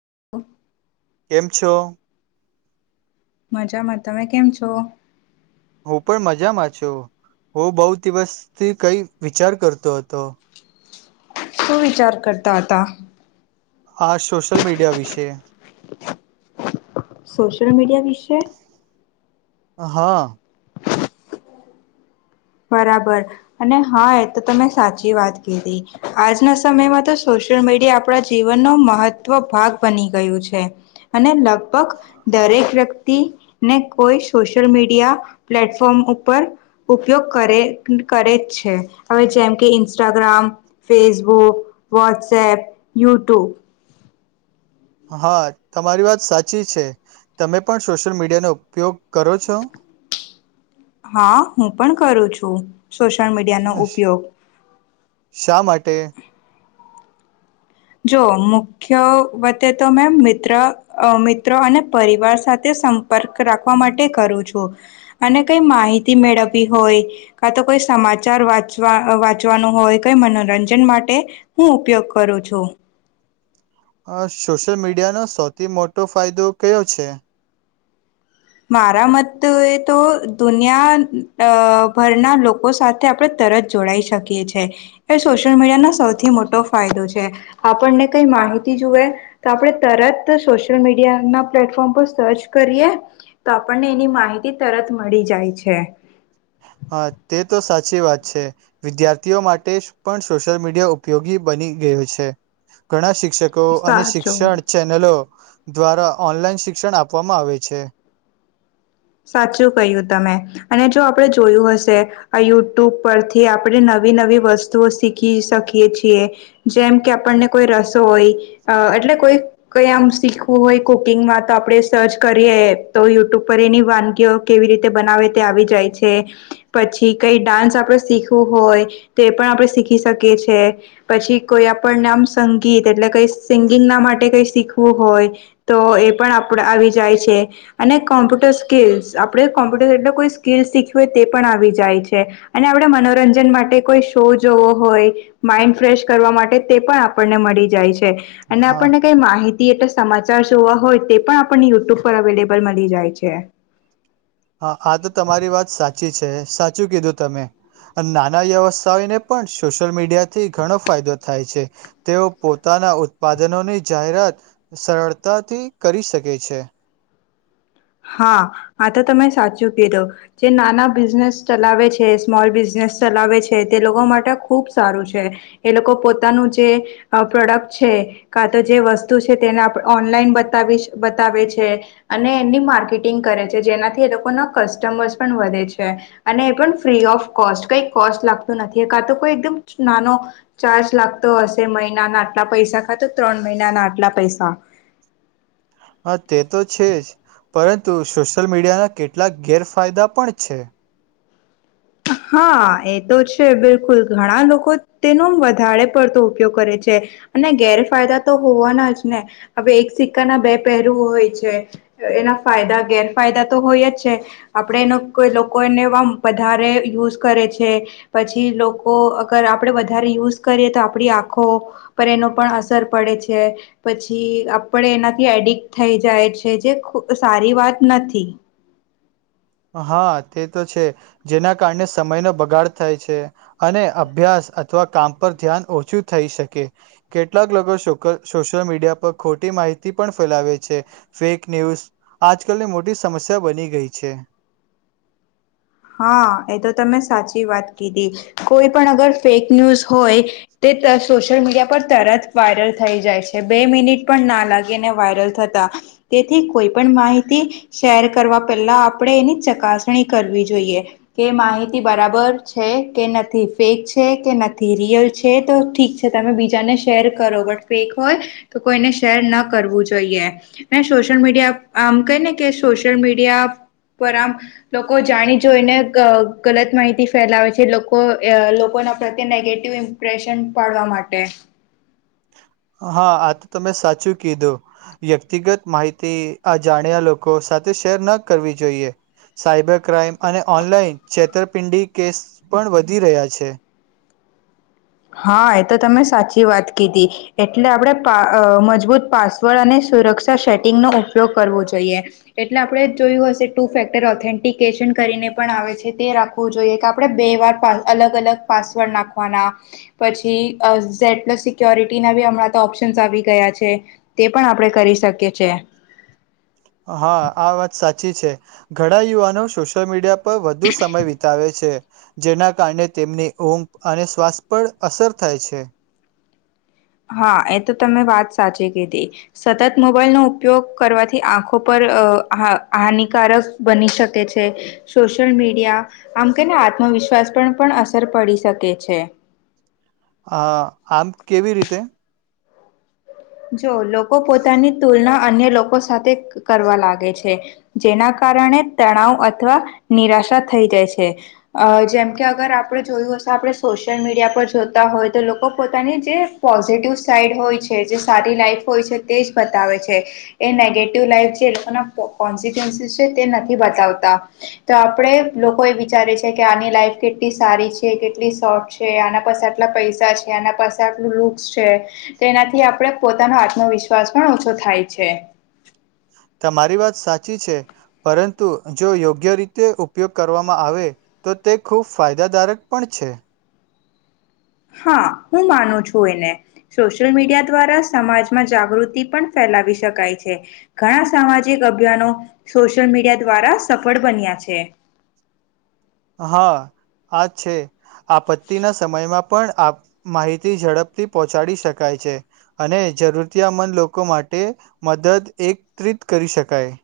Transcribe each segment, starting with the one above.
[inaudible] કેમ છો? મજામાં તમે કેમ છો? હું પણ મજામાં છ હું બૌ દિવસથી કઈ વિચાર કરતો હતો. શું વિચાર કરતા હતા? આ સોશિયલ મીડિયા વિશે. સોશિયલ મીડિયા વિશે? હા. બરાબર અને હા એ તો તમે સાચી વાત કીધી આજના સમયમાં તો સોશિયલ મીડિયા આપણા જીવનનો મહત્વ ભાગ બની ગયું છે અને લગભગ દરેક વ્યક્તિને કોઈ સોશિયલ મીડિયા પ્લેટફોર્મ ઉપર ઉપયોગ કરે કરે છે હવે જેમ કે ઇન્સ્ટાગ્રામ, ફેસબુક વોટ્સએપ, યુટ્યુબ હા તમારી વાત સાચી છે તમે પણ સોશિયલ મીડિયાનો ઉપયોગ કરો છો? હા હું પણ કરું છું. સોશિયલ મીડિયાનો ઉપયોગ. શા માટે? જો મુખ્ય વતે તો મેં મિત્ર મિત્રો અને પરિવાર સાથે સંપર્ક રાખવા માટે કરું છું અને કઈ માહિતી મેળવવી હોય કા તો કોઈ સમાચાર વાંચવા વાંચવાનું હોય કઈ મનોરંજન માટે હું ઉપયોગ કરું છું. અ સોશિયલ મીડિયાનો સૌથી મોટો ફાયદો કયો છે? મારા મત એ તો દુનિયા ભરના લોકો સાથે આપડે તરત જોડાઈ શકીએ છેએ એ સોશિયલ મીડિયાનો સૌથી મોટો ફાયદો છે આપણને કઈ માહિતી જોુએ તો આપણે તરત સોશિ્યલ મીડિયા ના પ્લેટફોર્મ પર સર્ચ કરીએ તો આપણને એની માહિતી તરત મળી જાય છે. હા તે તો સાચી વાત છે વિદ્યાર્થીઓ માટે પણ સોશિયલ મીડિયા ઉપયોગી બની ગયું છે ઘણા શિક શિક્ષકો અને સાચું શિક્ષણ ચેનલો દ્વારા ઓનલાઈન શિક્ષણ આપવામાં આવે છે. સાચું કહ્યું તમે અને જો આપણે જોયું હશે આ યુટ્યુબ પરથી આપણે નવી નવી વસ્તુઓ શીખી શકીએ છીએ જેમ કે આપણને કોઈ રસો હોય એટલે કોઈ કઈ આ શીખવું હોય કુકિંગમાં તો આપણેે સર્ચ કરીએ તો યુટ્યુબ પર એની વાનગીઓ કેવી રીતે બનાવે તે આવી જાય છે પછી કઈ ડાન્સ આપણે શીખવું હોય તો એ પણ આપણે શીખી શકીએ છે પછી કોઈ આપણને આમ સંગીત એટલે કઈ સિંગિંગ ના માટે કઈ શીખવું હોય તો એ પણ આપ આવી જાય છે અને કોમ્પ્યુટર સ્કીિલ્લ્સ આપણે કોમ્પ્યુટર એટલે કોઈ સ્કીિલ્લ્સ શીખવી હોય તે પણ આવી જાય છે અને આપણે મનોરંજન માટે કોઈ શો જોવો હોય માઈન્ડ ફ્રેશ કરવા માટે તે પણ આપણને મળી જાય છે. અને હા આપણને કઈ માહિતી [unintelligible] સમાચાર જોવા હોય તે પણ આપણને યુટ્યુબ પર અવેલેબલ મળી જાય છે. હા આ તો તમારી વાત સાચી છે. સાચું કીધું તમે નાના વ્યવસ્થાને પણ સોશિયલ મીડિયાથી ઘણો ફાયદો થાય છે તેઓ પોતાના ઉત્પાદનોની જાહેરાત સરળતાથી કરી શકે છે. હા આ તો તમે સાચું કીધું જે નાના બિઝનેસ ચલાવે છે સ્મોલ બિઝનેસ ચલાવે છે તે લોકો માટે ખુબ સારું છે એ લોકો પોતાનું જે પ્રોડક્ટ છે કા તો જે વસ્તુ છે તેને ઓનલાઈન બતાવી બતાવે છે અને એની માર્કેટિંગ કરે છે જેનાથી એ લોકોના કસ્ટમર્સ પણ વધે છે અને એ પણ ફ્રી ઓફ કોસ્ટ કઈ કોસ્ટ લાગતું નથી કા તો કોઈ એકદમ નાનો ચાર્જ લાગતો હશે મહિનાના આટલા પૈસા કા તો ત્રણ મહિનાના આટલા પૈસા હા તે તો છે જ પરંતુ સોશિયલ મીડિયાના કેટલાક ગેરફાયદા પણ છે. હા એ તો છે બિલકુલ ઘણા લોકો તેનો વધારે પડતો ઉપયોગ કરે છે અને ગેરફાયદા તો હોવાના જ ને હવે એક સિક્કા ના બે પહેરું હોય છે એના ફાયદા ગેરફાયદા તો હોય જ છે આપણે એનો કોઈ લોકોને વધારે યુઝ કરે છે પછી લોકો અગર આપણે વધારે યુઝ કરીએ તો આપણી આંખો પર એનો પણ અસર પડે છે પછી આપણે એનાથી એડિક્ટ થઈ જાય છે જે સારી વાત નથી. હા તે તો છે જેના કારણે સમયનો બગાડ થાય છે અને અભ્યાસ અથવા કામ પર ધ્યાન ઓછું થઈ શકે કેટલાક લોકો સોશિયલ મીડિયા પર ખોટી માહિતી પણ ફેલાવે છે ફેક ન્યૂઝ આજકાલની મોટી સમસ્યા બની ગઈ છે હા એ તો તમે સાચી વાત કીધી કોઈ પણ અગર ફેક ન્યૂઝ હોય તે સોશિયલ મીડિયા પર તરત વાયરલ થઈ જાય છે બે મિનિટ પણ ના લાગીને વાયરલ થતા તેથી કોઈ પણ માહિતી શેર કરવા પહેલા આપણે એની ચકાસણી કરવી છે જોઈએ એ માહિતી બરાબર છે કે નથી ફેક છે કે નથી રિયલ છે તો ઠીક છે તમે બીજાને શેર કરો બટ ફેક હોય તો કોઈને શેર ન કરવું જોઈએ ને સોશિયલ મીડિયા આમ ક ને કે સોશિયલ મીડિયા પર આમ લોકો જાણી જોઈને ગલત માહિતી ફેલાવે છે લોકો લોકોના પ્રત્યે નેગેટિવ ઇમ્પ્રેશન પાડવા માટે હા આ તો તમે સાચું કીધું વ્યક્તિગત માહિતી આ જાણ્યા લોકો સાથે શેર ન કરવી જોઈએ સાયબર ક્રાઈમ અને ઓનલાઈન છેતરપિંડી કેસ પણ વધી રહ્યા છે. હા એ તો તમે સાચી વાત કીધી એટલે આપણે પા મજબૂત પાસવર્ડ અને સુરક્ષા સેટિંગનોો ઉપયોગ કરવો જોઈએ એટલે આપણે જોયું હશે ટુ ફેક્ટર ઓથેન્ટિકેશન કરીને પણ આવે છે તે રાખવું જોઈએ કે આપણે બે વાર અલગ અલગ પાસવર્ડ નાખવાના પછી અ ઝેડ પ્લસ સિક્યોરિટીના બી હમણાં તો ઓપ્શન્સ આવી ગયા છે તે પણ આપણે કરી શકીએ છે. હા, આ વાત સાચી ઘણા યુવાનો સોશિયલ મીડિયા પર વધુ સમય વિતાવે છે, જેના કારણે તેમની ઊંઘ અને શ્વાસ પર અસર થાય છે. હા, એ તો તમે વાત સાચી કીધી સતત મોબાઈલનોો ઉપયોગ કરવાથી આંખો પર હાનિકારક બની શકે છે, સોશિયલ મીડિયા આમ કેને આત્મવિશ્વાસ પર પણ અસર પડી શકે છે. હ આમ કેવી રીતે? જો લોકો પોતાની તુલના અન્ય લોકો સાથે કરવા લાગે છે, જેના કારણે તણાવ અથવા નિરાશા થઈ જાય છે, અ જેમકે અગર આપણે જોયું હશે આપણે સોશિયલ મીડિયા પર જોતા હોય તો લોકો પોતાની જે પોઝિટિવ સાઈડ હોય છે, જે સારી લાઈફ હોય છે તે જ બતાવે છે એ નેગેટિવ લાઈફ જે એ લોકોના કોન્સિટન્સીસ છે તે નથી, બતાવતા તો આપણે લોકો એ વિચારે છે કે આની લાઈફ કેટલી સારી છે કેટલી શોર્ટ છે, આના પાસે આટલા પૈસા છે આના પાસે આટલું લુક્સ છે, ત એનાથી આપણે પોતાનો આત્મવિશ્વાસ પણ ઓછો થાય છે. તમારી વાત સાચી છે પરંતુ, જો યોગ્ય રીતે ઉપયોગ કરવામાં આવે તો તે ખૂબ ફાયદાદારક પણ છે. હા, હું માનું છું એને સોશિયલ મીડિયા દ્વારા સમાજમાં જાગૃતિ પણ ફેલાવી શકાય છે, ઘણા સામાજિક અભિયાનો સોશિયલ મીડિયા દ્વારા સફળ બન્યા છે. હા, આ છે આપત્તિના સમયમાં પણ આપ માહિતી ઝડપથી પહોંચાડી શકાય છે, અને જરૂરિયામંદ લોકો માટે મદદ એકત્રિત કરી શકાય,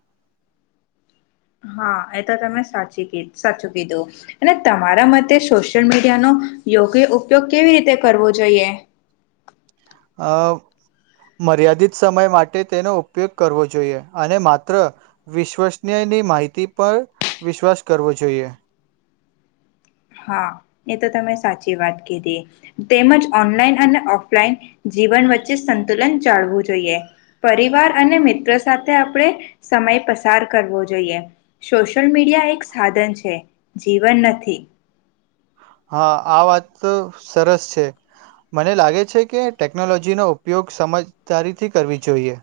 હા, એ તો તમે સાચી કી સાચું કીધું અને તમારા મતે સોશિયલ મીડિયાનો યોગ્ય ઉપયોગ કેવી રીતે કરવો જોઈએ? અ મર્યાદિત સમય માટે તેનો ઉપયોગ કરવો જોઈએ, અને માત્ર વિશ્વસનીયની માહિતી પર વિશ્વાસ કરવો જોઈએ. હા, એ તો તમે સાચી વાત કીધી તેમજ ઓનલાઈન અને ઓફલાઈન જીવન વચ્ચે સંતુલન જાળવું જોઈએ, પરિવાર અને મિત્રો સાથે આપણે સમય પસાર કરવો જોઈએ, સોશિયલ મીડિયા એક સાધન છે જીવન નથી. હા, આ વાત તો સરસ છે મને લાગે છે કે ટેકનોલોજીનોો ઉપયોગ સમજદારી થી કરવી જોઈએ.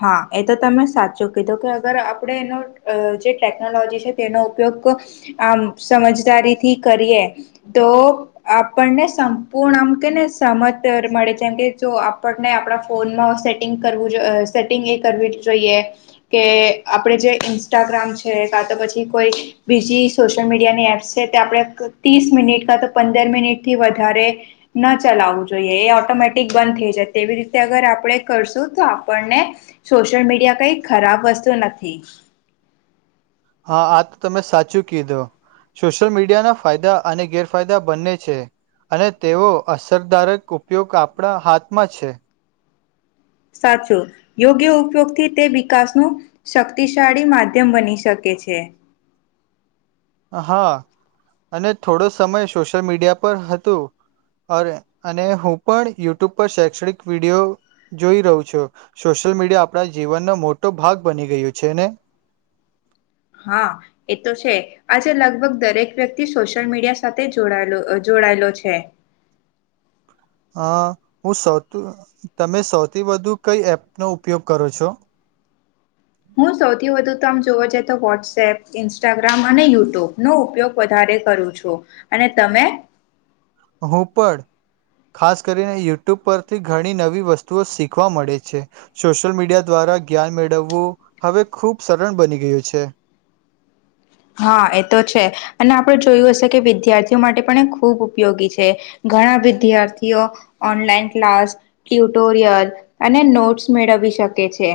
હા, એ તો તમે સાચું કીધું કે અગર આપણે એનો અ જે ટેકનોલોજી છે, તેનો ઉપયોગ આમ સમજદારીથી કરીએ તો આપણને સંપૂર્ણ આમ કે ને સમત મળે છેમ કે જો આપણને આપણા ફોનમાં સેટિંગ કરવું અ સેટિંગ એ કરવી જોઈએ, કે આપણે જે ઇન્સ્ટાગ્રામ છે કા તો પછી કોઈ બીજી સોશિયલ મીડિયાની એપ્સ છે તે આપણે ત્રીસ મિનિટ કા તો પંદર મિનિટથી વધારે ન ચલાવવું જોઈએ, એ ઓટોમેટિક બંધ થઈ જાય તેવી રીતે અગર આપણે કરશું, તો આપણને સોશિયલ મીડિયા કઈ ખરાબ વસ્તુ નથી. ચૂકીધો સોશિયલ મીડિયાના ફાયદા અને ગેરફાયદા બંને છે, અને તેવો અસરદારક ઉપયોગ આપણા હાથમાં છે. સાચું યોગ્ય ઉપયોગથી તે વિકાસનું શક્તિશાળી માધ્યમ બની શકે છે. હા, અને થોડો સમય સોશિયલ મીડિયા પર હતું અરે અને હું પણ યુટ્યુબ પર શૈક્ષણિક વિડીયો જોઈ રહું છું, સોશિયલ મીડિયા આપણા જીવનનો મોટો ભાગ બની ગયું છે, ને હા, એ તો છે આજે લગભગ દરેક વ્યક્તિ સોશિયલ મીડિયા સાથે જોડાયલો જોડાયેલો છે. અ હું સૌ તમે સૌથી વધુ કઈ એપનો ઉપયોગ કરો છો? હું સૌથી વધુ તો આમ જોવ જઈએ તો વોટ્સએપ ઇન્સ્ટાગ્રામ અને યુટ્યુબ નો ઉપયોગ વધારે કરું છું, અને તમે હું પણ ખાસ કરીને યુટ્યુબ પરથી ઘણી નવી વસ્તુઓ શીખવા મળે છે, સોશિયલ મીડિયા દ્વારા જ્ઞાન મેળવવું હવે ખૂબ સરળ બની ગયું છે. હા, એ તો છે અને આપણે જોયું હશે કે વિદ્યાર્થીઓ માટે પણ એ ખૂબ ઉપયોગી છે, ઘણા વિદ્યાર્થીઓ ઓનલાઈન ક્લાસ ટ્યુટોરિયલ અને નોટ્સ મેળવી શકે છે,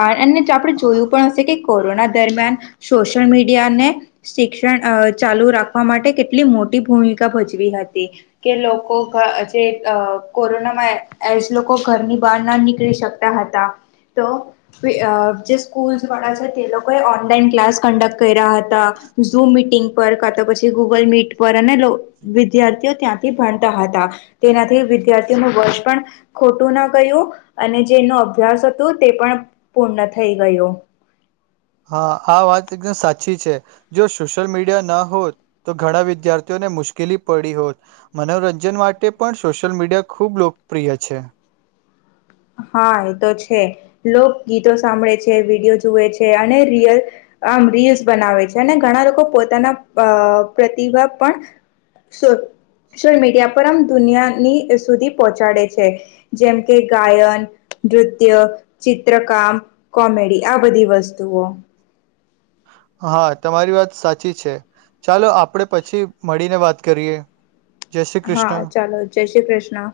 આ અને આપડે જોયું પણ હશે કે કોરોના દરમિયાન સોશિયલ મી મીડયાને શિક્ષણ અ ચાલુ રાખવા માટે કેટલી મોટી ભૂમિકા ભજવી હતી, કે લોકો જે અ કોરોનામાં એજ લોકો ઘરની બહાર ના નીકળી શકતા હતા, તો જે સ્કૂલ વાળ છે તે લોકો ઓનલાઈન ક્લાસ કડક કર્યા હતા, ઝૂમ મીટિંગ પર કા તો પછી ગૂગલ મીટ પર અને વિદ્યાર્થીઓ ત્યાંથી ભણતા હતા તેનાથી વિદ્યાર્થીઓનુ વર્ષ પણ ખોટું ન ગયું અને જેનો અભ્યાસ હતો, તે પણ પૂર્ણ થય ગયો હા, આ વાત એકદમ સાચી છે જો સોશિયલ મીડિયા ન હોત તો ઘણા વિદ્યાર્થીઓને મુશ્કેલી પડી હોત, મનોરંજન માટે પણ સોશિયલ મીડિયા ખૂબ લોકપ્રિય છે. હા, એ તો છે લોક ગીતો સાંભળે છે વિડીયો જુએ છે અને રીયલ આમ રીલ્સ બનાવે છે, અને ઘણા લોકો પોતાના અ પ્રતિભા પણ સોશલ મીડિયા પર આમ દુનિયાની સુધી પહોંચાડે છે, જેમ કે ગાયન નૃત્ય ચિત્રકામ કોમેડી આ બધી વસ્તુઓ હા, તમારી વાત સાચી છે, ચાલો આપણે પછી મળીને વાત કરીએ જય શ્રી હા કૃષ્ણ ચાલો જય શ્રી કૃષ્ણ.